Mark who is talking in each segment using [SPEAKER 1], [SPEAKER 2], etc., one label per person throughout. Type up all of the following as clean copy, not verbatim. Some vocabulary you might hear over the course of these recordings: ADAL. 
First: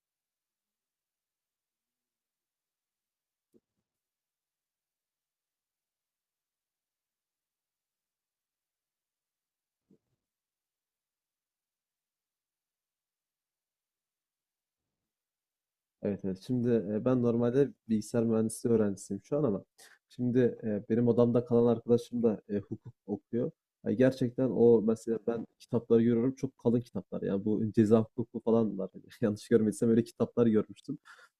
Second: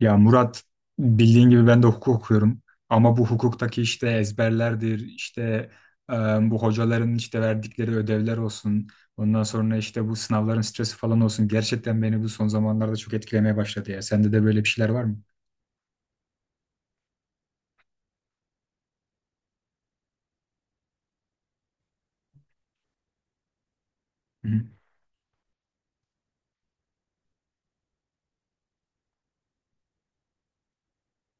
[SPEAKER 1] Ya Murat, bildiğin gibi ben de hukuk okuyorum ama bu hukuktaki işte ezberlerdir işte, e, bu hocaların işte verdikleri ödevler olsun, ondan sonra işte bu sınavların stresi falan olsun, gerçekten beni bu son zamanlarda çok etkilemeye başladı. Ya sende de böyle bir şeyler var mı?
[SPEAKER 2] Evet, evet. Şimdi ben normalde bilgisayar mühendisliği öğrencisiyim şu an ama şimdi benim odamda kalan arkadaşım da hukuk okuyor. Yani
[SPEAKER 1] Hı
[SPEAKER 2] gerçekten
[SPEAKER 1] hı.
[SPEAKER 2] o mesela ben kitapları görüyorum, çok kalın kitaplar. Yani bu ceza hukuku falan var. Yanlış görmediysem öyle kitaplar görmüştüm.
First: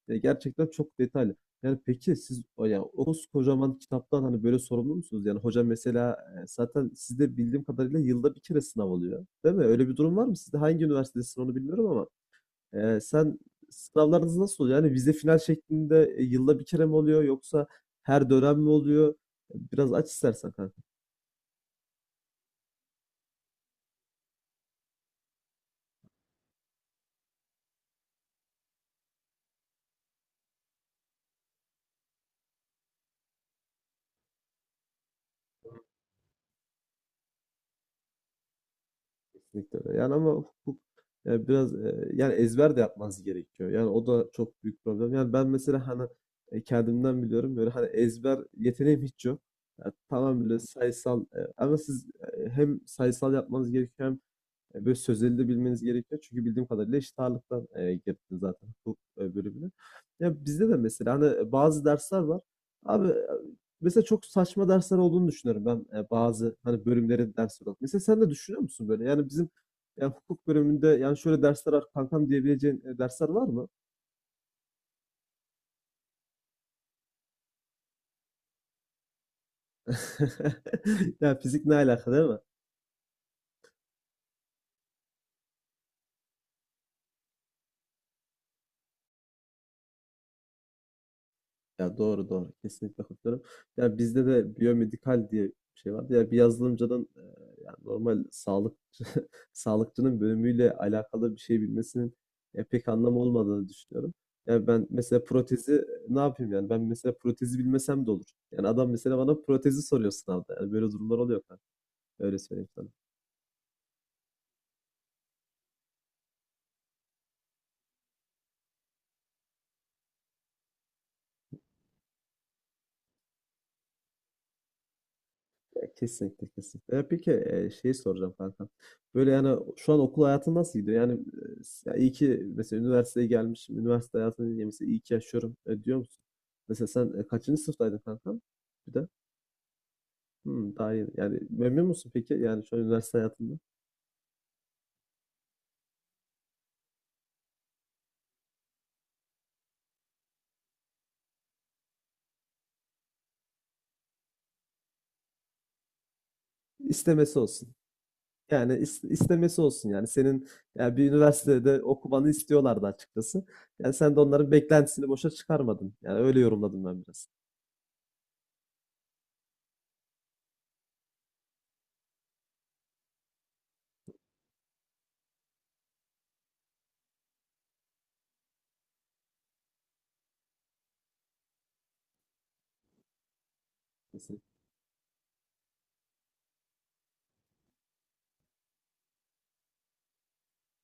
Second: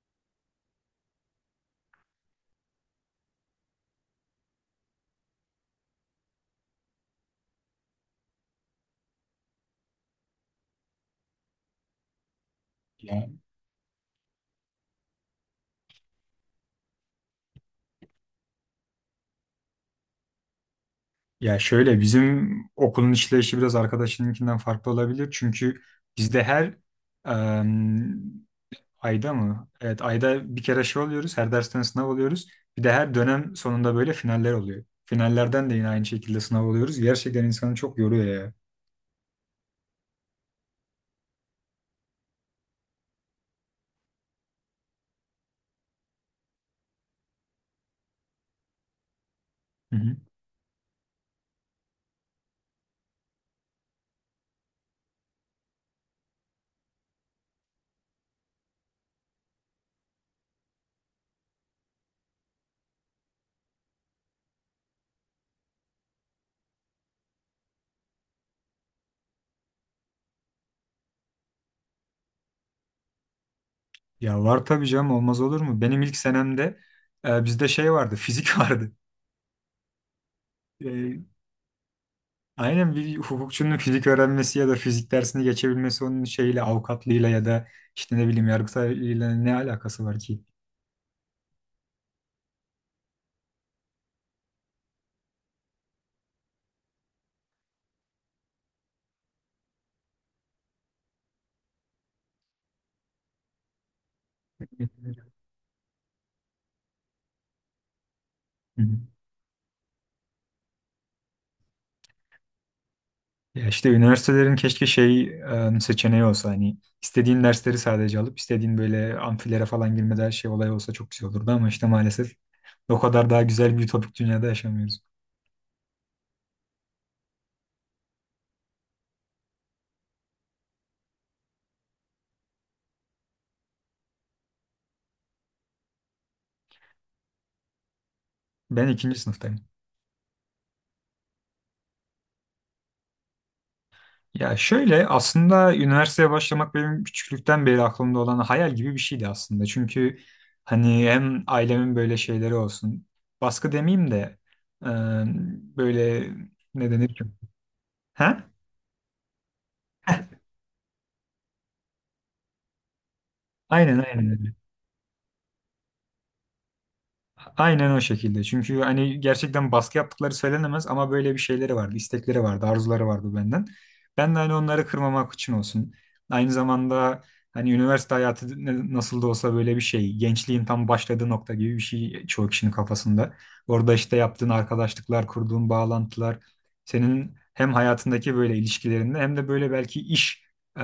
[SPEAKER 2] Gerçekten çok detaylı. Yani peki siz o yani o kocaman kitaptan hani böyle sorumlu musunuz? Yani hoca mesela zaten sizde bildiğim kadarıyla yılda bir kere sınav oluyor. Değil mi? Öyle bir durum var mı sizde? Hangi üniversitedesin onu bilmiyorum ama. Eee,
[SPEAKER 1] Ya,
[SPEAKER 2] sen sınavlarınız nasıl oluyor? Yani vize final şeklinde yılda bir kere mi oluyor yoksa her dönem mi oluyor? Biraz aç istersen kanka.
[SPEAKER 1] ya şöyle, bizim okulun işleyişi biraz arkadaşınınkinden farklı olabilir çünkü bizde her Ayda mı? Evet, ayda bir kere şey oluyoruz. Her dersten sınav oluyoruz. Bir de her dönem sonunda böyle finaller oluyor. Finallerden de yine aynı şekilde sınav oluyoruz. Gerçekten insanı çok yoruyor ya.
[SPEAKER 2] Kesinlikle öyle. Yani ama hukuk biraz yani ezber de yapmanız gerekiyor. Yani o da çok büyük problem. Yani ben mesela hani kendimden biliyorum, böyle hani ezber yeteneğim hiç yok. Yani
[SPEAKER 1] Hı hı.
[SPEAKER 2] tamam, böyle sayısal ama siz hem sayısal yapmanız gerekiyor. Böyle sözleri de bilmeniz gerekiyor. Çünkü bildiğim kadarıyla eşit ağırlıktan girdin zaten hukuk bölümüne. Ya bizde de mesela hani bazı dersler var. Abi mesela çok saçma dersler olduğunu düşünüyorum ben, bazı hani bölümlerin dersleri olarak. Mesela sen de düşünüyor musun böyle? Yani bizim yani hukuk bölümünde yani şöyle dersler var kankam diyebileceğin dersler var mı?
[SPEAKER 1] Ya var tabii canım, olmaz olur mu? Benim ilk senemde bizde şey vardı, fizik vardı. E,
[SPEAKER 2] Ya fizik ne alaka, değil mi?
[SPEAKER 1] aynen, bir hukukçunun fizik öğrenmesi ya da fizik dersini geçebilmesi onun şeyle avukatlığıyla ya da işte ne bileyim yargıtayla ne alakası var ki?
[SPEAKER 2] Ya doğru doğru. Kesinlikle katılıyorum. Ya bizde de biyomedikal diye bir şey vardı. Ya bir yazılımcının yani normal sağlıkçı sağlıkçının bölümüyle alakalı bir şey bilmesinin pek anlamı olmadığını düşünüyorum. Ya ben mesela protezi ne yapayım yani? Ben mesela protezi bilmesem de olur. Yani
[SPEAKER 1] Hı
[SPEAKER 2] adam
[SPEAKER 1] hı.
[SPEAKER 2] mesela bana protezi soruyor sınavda. Yani böyle durumlar oluyor kanka. Öyle söyleyeyim sana.
[SPEAKER 1] Ya işte üniversitelerin keşke şey, seçeneği olsa, hani istediğin dersleri sadece alıp istediğin böyle amfilere falan girmede her şey olay olsa çok güzel olurdu ama işte maalesef o kadar daha güzel bir ütopik dünyada yaşamıyoruz.
[SPEAKER 2] Ya kesinlikle, kesinlikle. Ya peki şey soracağım kanka. Böyle yani şu an okul hayatın nasıl gidiyor? Yani ya iyi ki mesela üniversiteye gelmişim, üniversite hayatını diye mesela iyi ki yaşıyorum diyor musun? Mesela sen kaçıncı sınıftaydın kanka?
[SPEAKER 1] Ben
[SPEAKER 2] Bir de
[SPEAKER 1] ikinci sınıftayım.
[SPEAKER 2] daha yeni. Yani memnun musun peki? Yani şu an üniversite hayatında.
[SPEAKER 1] Ya şöyle, aslında üniversiteye başlamak benim küçüklükten beri aklımda olan hayal gibi bir şeydi aslında. Çünkü hani hem ailemin böyle şeyleri olsun, baskı demeyeyim de e, böyle, ne denir ki?
[SPEAKER 2] İstemesi olsun.
[SPEAKER 1] Ha?
[SPEAKER 2] Yani istemesi olsun yani.
[SPEAKER 1] Heh,
[SPEAKER 2] Senin yani bir üniversitede okumanı istiyorlardı açıkçası. Yani
[SPEAKER 1] aynen
[SPEAKER 2] sen de onların
[SPEAKER 1] aynen.
[SPEAKER 2] beklentisini boşa çıkarmadın. Yani öyle yorumladım ben biraz.
[SPEAKER 1] Aynen o şekilde. Çünkü hani gerçekten baskı yaptıkları söylenemez ama böyle bir şeyleri vardı, istekleri vardı, arzuları vardı benden. Ben de hani onları kırmamak için olsun. Aynı zamanda hani üniversite hayatı nasıl da olsa böyle bir şey. Gençliğin tam başladığı nokta gibi bir şey çoğu kişinin kafasında. Orada işte yaptığın arkadaşlıklar, kurduğun bağlantılar, senin hem hayatındaki böyle ilişkilerinde hem de böyle belki iş e,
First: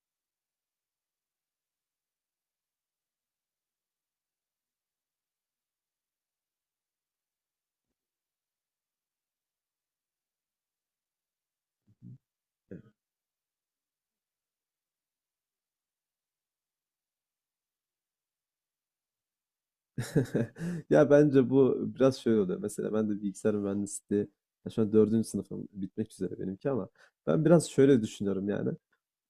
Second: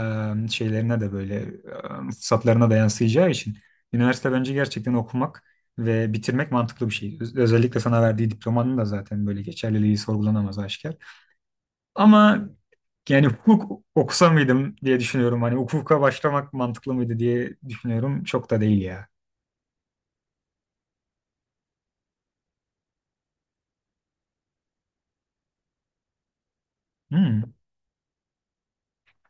[SPEAKER 1] şeylerine de fırsatlarına da yansıyacağı için üniversite bence gerçekten okumak ve bitirmek mantıklı bir şey. Özellikle sana verdiği diplomanın da zaten böyle geçerliliği sorgulanamaz, aşikar. Ama yani hukuk okusa mıydım diye düşünüyorum. Hani hukuka başlamak mantıklı mıydı diye düşünüyorum. Çok da değil ya.
[SPEAKER 2] Ya bence bu biraz şöyle oluyor. Mesela ben de bilgisayar mühendisliği, ya şu an dördüncü sınıfım bitmek üzere benimki, ama ben
[SPEAKER 1] Hmm.
[SPEAKER 2] biraz şöyle düşünüyorum yani.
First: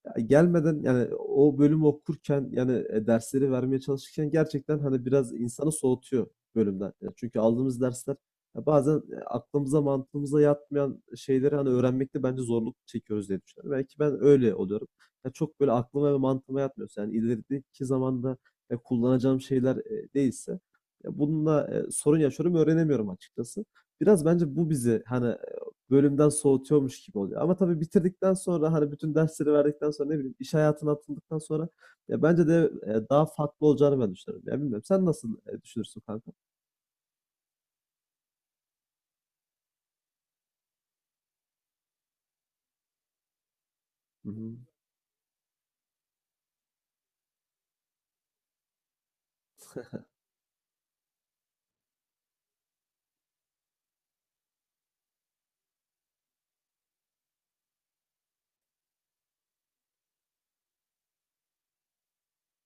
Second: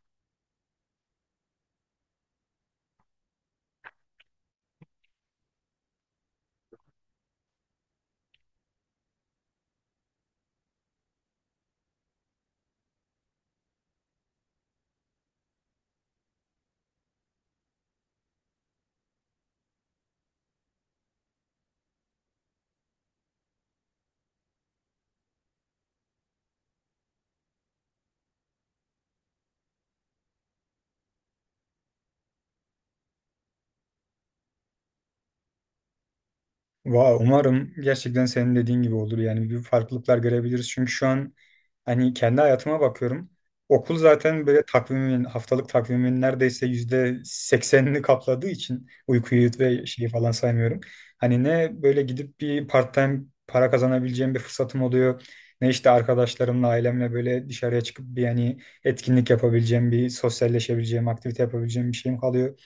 [SPEAKER 2] Ya gelmeden yani o bölümü okurken yani dersleri vermeye çalışırken gerçekten hani biraz insanı soğutuyor bölümden. Yani çünkü aldığımız dersler, ya bazen aklımıza mantığımıza yatmayan şeyleri hani öğrenmekte bence zorluk çekiyoruz diye düşünüyorum. Belki ben öyle oluyorum. Ya çok böyle aklıma ve mantığıma yatmıyorsa, yani ilerideki zamanda kullanacağım şeyler değilse, ya bununla sorun yaşıyorum, öğrenemiyorum açıkçası. Biraz bence bu bizi hani bölümden soğutuyormuş gibi oluyor. Ama tabii bitirdikten sonra, hani bütün dersleri verdikten sonra, ne bileyim iş hayatına atıldıktan sonra, ya bence de daha farklı olacağını ben düşünüyorum. Ya bilmiyorum, sen nasıl düşünürsün kanka?
[SPEAKER 1] Umarım gerçekten senin dediğin gibi olur. Yani bir farklılıklar görebiliriz. Çünkü şu an hani kendi hayatıma bakıyorum. Okul
[SPEAKER 2] Hı
[SPEAKER 1] zaten
[SPEAKER 2] hı.
[SPEAKER 1] böyle takvimin, haftalık takvimin neredeyse %80'ini kapladığı için uykuyu ve şeyi falan saymıyorum. Hani ne böyle gidip bir part-time para kazanabileceğim bir fırsatım oluyor. Ne işte arkadaşlarımla, ailemle böyle dışarıya çıkıp bir yani etkinlik yapabileceğim, bir sosyalleşebileceğim, aktivite yapabileceğim bir şeyim kalıyor.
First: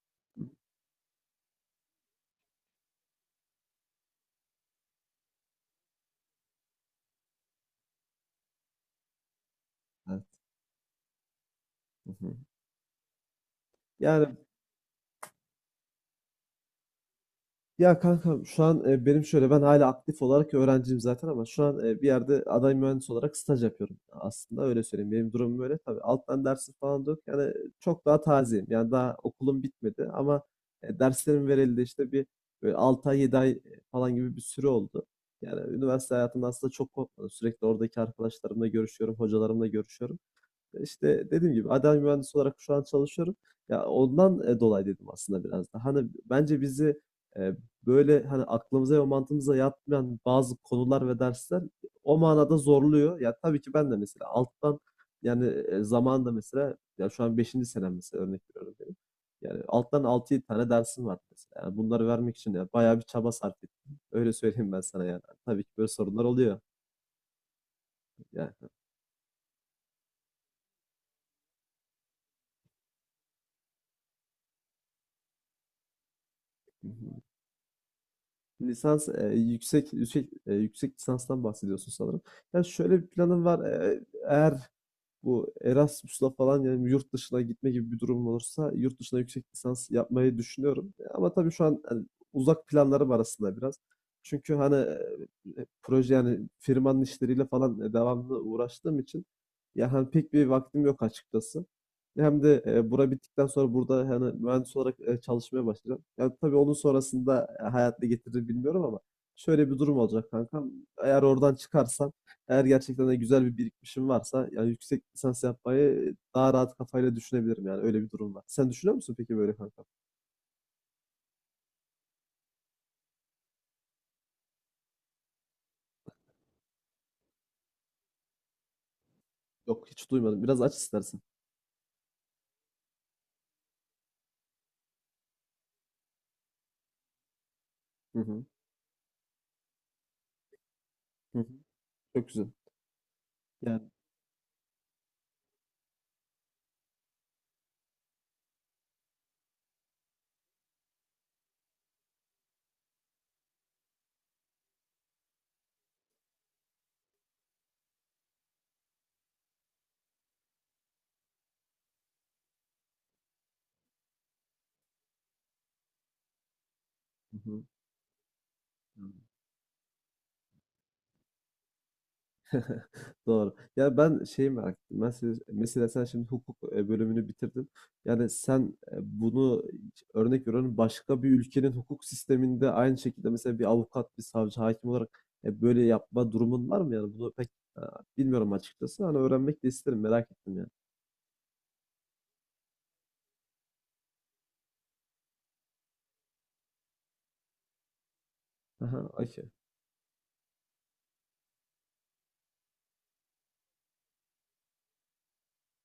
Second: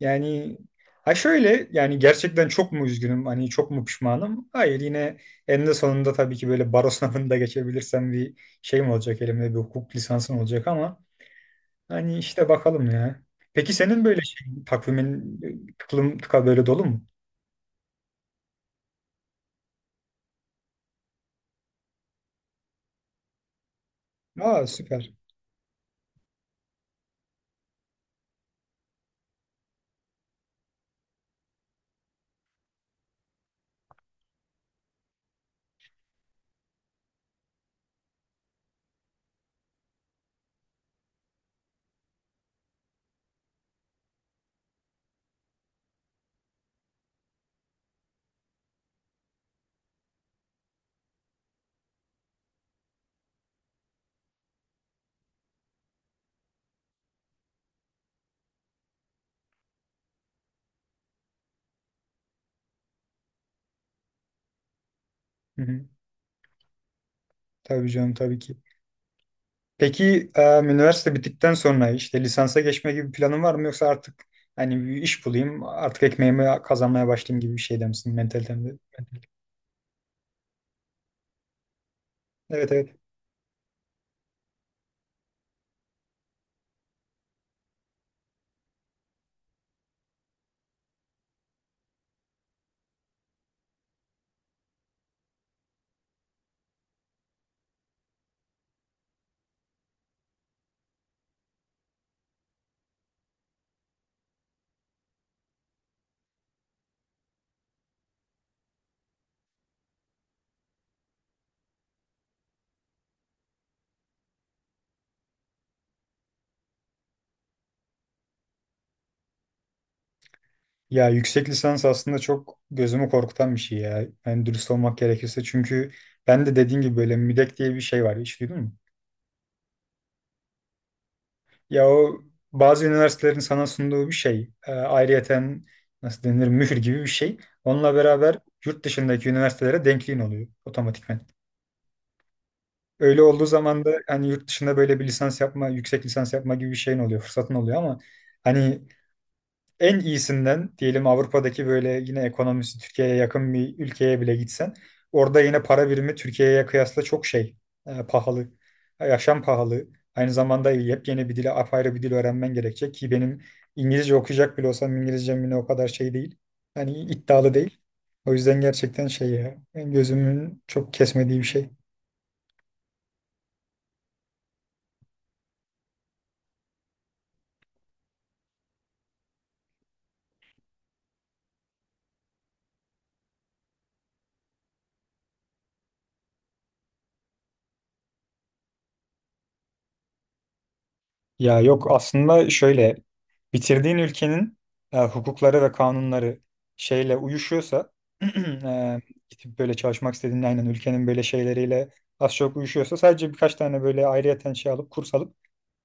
[SPEAKER 1] Yani ha şöyle, yani gerçekten çok mu üzgünüm, hani çok mu pişmanım? Hayır, yine eninde sonunda tabii ki böyle baro sınavında geçebilirsem bir şeyim olacak, elimde bir hukuk
[SPEAKER 2] Evet.
[SPEAKER 1] lisansım olacak ama
[SPEAKER 2] Hı
[SPEAKER 1] hani
[SPEAKER 2] hı.
[SPEAKER 1] işte bakalım ya. Peki senin böyle
[SPEAKER 2] Yani.
[SPEAKER 1] şey, takvimin tıklım tıka böyle dolu mu?
[SPEAKER 2] Ya kankam şu an benim şöyle, ben hala aktif olarak öğrenciyim zaten ama şu an bir yerde aday mühendis olarak staj yapıyorum. Aslında
[SPEAKER 1] Aa,
[SPEAKER 2] öyle
[SPEAKER 1] süper.
[SPEAKER 2] söyleyeyim. Benim durumum böyle. Tabii alttan dersim falan da yok. Yani çok daha tazeyim. Yani daha okulum bitmedi ama derslerim verildi, işte bir böyle 6 ay 7 ay falan gibi bir süre oldu. Yani üniversite hayatımda aslında çok kopmadım. Sürekli oradaki arkadaşlarımla görüşüyorum, hocalarımla görüşüyorum. İşte, dediğim gibi ADAL mühendisi olarak şu an çalışıyorum. Ya ondan, dolayı dedim aslında biraz da. Hani bence bizi, eee, böyle, hani aklımıza ve mantığımıza yatmayan bazı konular ve dersler o manada zorluyor. Ya tabii ki ben de mesela alttan, yani, zamanında mesela, ya, şu an beşinci senem mesela, örnek veriyorum benim. Yani alttan altı 7 tane dersim var mesela. Yani bunları vermek için, ya, bayağı bir çaba sarf ettim. Öyle söyleyeyim ben sana yani.
[SPEAKER 1] Hı
[SPEAKER 2] Tabii ki
[SPEAKER 1] hı.
[SPEAKER 2] böyle sorunlar oluyor.
[SPEAKER 1] Tabii canım, tabii
[SPEAKER 2] Yani.
[SPEAKER 1] ki. Peki üniversite bittikten sonra işte lisansa geçme gibi bir planın var mı, yoksa artık hani bir iş bulayım artık ekmeğimi kazanmaya başlayayım gibi bir şeyde misin, mentalitemde?
[SPEAKER 2] Lisans yüksek yüksek lisanstan bahsediyorsun sanırım. Ya
[SPEAKER 1] Evet, evet.
[SPEAKER 2] şöyle bir planım var. Eğer bu Erasmus'la falan, yani yurt dışına gitme gibi bir durum olursa, yurt dışına yüksek lisans yapmayı düşünüyorum. Ama tabii şu an hani uzak planlarım arasında biraz. Çünkü hani proje, yani firmanın işleriyle falan devamlı uğraştığım için ya hani pek bir vaktim yok açıkçası. Hem de bura bittikten sonra burada hani mühendis olarak çalışmaya başlayacağım. Yani tabii onun sonrasında hayat ne getirir bilmiyorum ama şöyle bir durum olacak kankam. Eğer oradan çıkarsam, eğer gerçekten de güzel bir birikmişim varsa, yani yüksek lisans yapmayı daha rahat kafayla düşünebilirim, yani öyle bir durum var. Sen düşünüyor musun peki böyle kanka?
[SPEAKER 1] Ya yüksek lisans aslında çok gözümü korkutan bir şey ya. Yani dürüst olmak gerekirse. Çünkü ben de dediğin gibi böyle müdek diye bir şey var. Hiç duydun mu?
[SPEAKER 2] Yok, hiç duymadım. Biraz aç istersen.
[SPEAKER 1] Ya o bazı üniversitelerin sana sunduğu bir şey. Ayrıyeten, nasıl denir, mühür gibi bir şey. Onunla
[SPEAKER 2] Hı
[SPEAKER 1] beraber
[SPEAKER 2] hı.
[SPEAKER 1] yurt dışındaki üniversitelere denkliğin oluyor otomatikman.
[SPEAKER 2] Hı hı. Çok güzel.
[SPEAKER 1] Öyle olduğu zaman
[SPEAKER 2] Yani.
[SPEAKER 1] da hani yurt dışında böyle bir lisans yapma, yüksek lisans yapma gibi bir şeyin oluyor, fırsatın oluyor ama hani en iyisinden diyelim Avrupa'daki böyle yine ekonomisi Türkiye'ye yakın bir ülkeye bile gitsen orada yine para birimi Türkiye'ye kıyasla çok şey, pahalı. Yaşam pahalı. Aynı zamanda yepyeni bir dili, apayrı bir dil öğrenmen gerekecek ki benim İngilizce okuyacak bile olsam İngilizcem yine o kadar şey değil. Hani
[SPEAKER 2] Hı
[SPEAKER 1] iddialı
[SPEAKER 2] hı.
[SPEAKER 1] değil. O yüzden gerçekten şey ya, gözümün çok kesmediği bir şey.
[SPEAKER 2] Doğru. Ya ben şeyi merak ettim. Mesela, mesela sen şimdi hukuk bölümünü bitirdin. Yani sen bunu, örnek veriyorum, başka bir ülkenin hukuk sisteminde aynı şekilde mesela bir avukat, bir savcı, hakim olarak böyle yapma durumun var mı? Yani bunu pek e, bilmiyorum açıkçası. Hani öğrenmek de isterim. Merak ettim yani.
[SPEAKER 1] Ya yok, aslında şöyle, bitirdiğin ülkenin hukukları ve kanunları şeyle uyuşuyorsa, e,
[SPEAKER 2] Aha, okey.
[SPEAKER 1] gidip böyle çalışmak istediğin aynen ülkenin böyle şeyleriyle az çok uyuşuyorsa sadece birkaç tane böyle ayrıyeten şey alıp, kurs alıp,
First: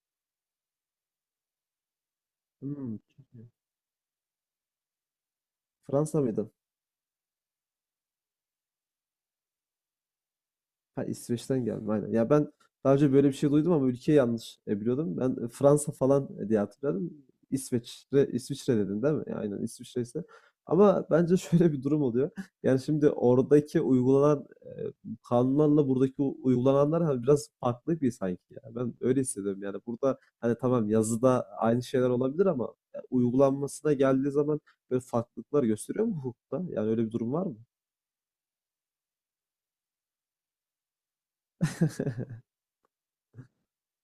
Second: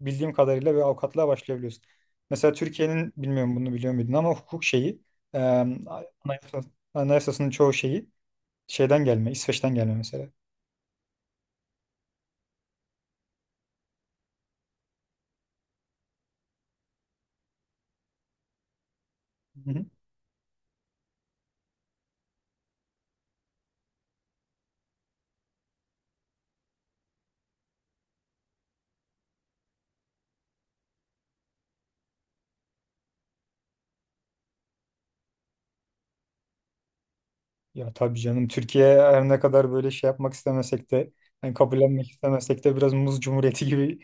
[SPEAKER 1] bildiğim kadarıyla böyle avukatlığa başlayabiliyorsun. Mesela
[SPEAKER 2] Hmm,
[SPEAKER 1] Türkiye'nin,
[SPEAKER 2] çok iyi.
[SPEAKER 1] bilmiyorum bunu biliyor muydun ama, hukuk şeyi e,
[SPEAKER 2] Fransa mıydı?
[SPEAKER 1] anayasa- anayasasının çoğu şeyi şeyden gelme, İsveç'ten gelme mesela.
[SPEAKER 2] Ha, İsveç'ten gelme, aynen. Ya ben daha önce böyle bir şey duydum ama ülkeyi yanlış biliyordum. Ben Fransa falan diye hatırladım. İsveç'te, İsviçre dedin değil mi? Ya aynen, İsviçre ise. Ama bence şöyle bir durum oluyor. Yani şimdi oradaki uygulanan kanunlarla buradaki uygulananlar hani biraz farklı bir sanki ya. Ben öyle hissediyorum yani. Burada hani tamam, yazıda aynı şeyler olabilir ama uygulanmasına geldiği zaman böyle farklılıklar gösteriyor mu hukukta? Yani öyle bir durum var mı?
[SPEAKER 1] Ya tabii canım, Türkiye her ne kadar böyle şey yapmak istemesek de, yani kabullenmek istemesek de, biraz muz cumhuriyeti gibi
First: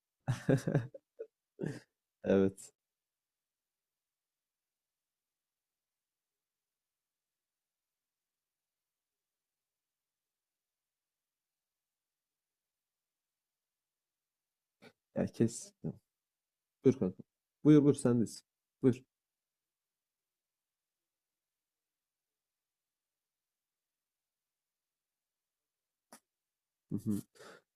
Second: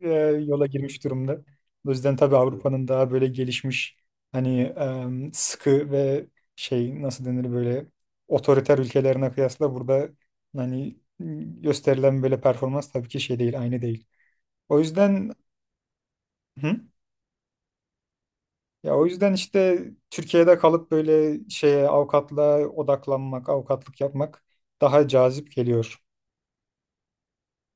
[SPEAKER 1] e, yola girmiş durumda. O yüzden tabii
[SPEAKER 2] Evet.
[SPEAKER 1] Avrupa'nın daha böyle gelişmiş, hani sıkı ve şey nasıl denir, böyle otoriter ülkelerine kıyasla burada hani gösterilen böyle performans tabii ki şey değil, aynı değil. O
[SPEAKER 2] Ya
[SPEAKER 1] yüzden,
[SPEAKER 2] kes.
[SPEAKER 1] hı?
[SPEAKER 2] Buyur kanka. Buyur buyur, sendeyiz.
[SPEAKER 1] Ya
[SPEAKER 2] Buyur.
[SPEAKER 1] o yüzden işte Türkiye'de kalıp böyle şeye, avukatlığa odaklanmak, avukatlık yapmak daha cazip geliyor.
[SPEAKER 2] Hı hı.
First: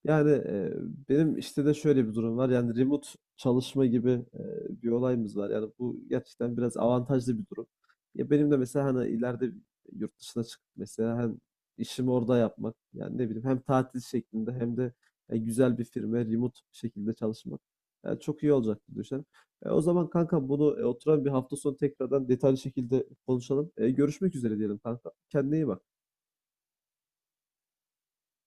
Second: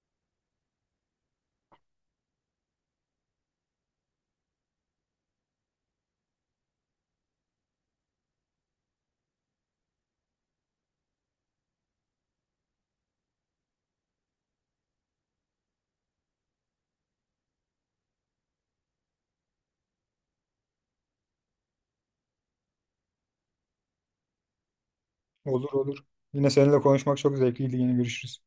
[SPEAKER 2] Yani benim işte de şöyle bir durum var. Yani remote çalışma gibi bir olayımız var. Yani bu gerçekten biraz avantajlı bir durum. Ya benim de mesela hani ileride yurt dışına çıkıp mesela hem işimi orada yapmak, yani ne bileyim, hem tatil şeklinde hem de güzel bir firma remote şekilde çalışmak, yani çok iyi olacak diye düşünüyorum. O zaman kanka bunu oturan bir hafta sonu tekrardan detaylı şekilde konuşalım. E, görüşmek üzere diyelim kanka. Kendine iyi
[SPEAKER 1] Olur
[SPEAKER 2] bak.
[SPEAKER 1] olur. Yine seninle konuşmak çok zevkliydi. Yine görüşürüz.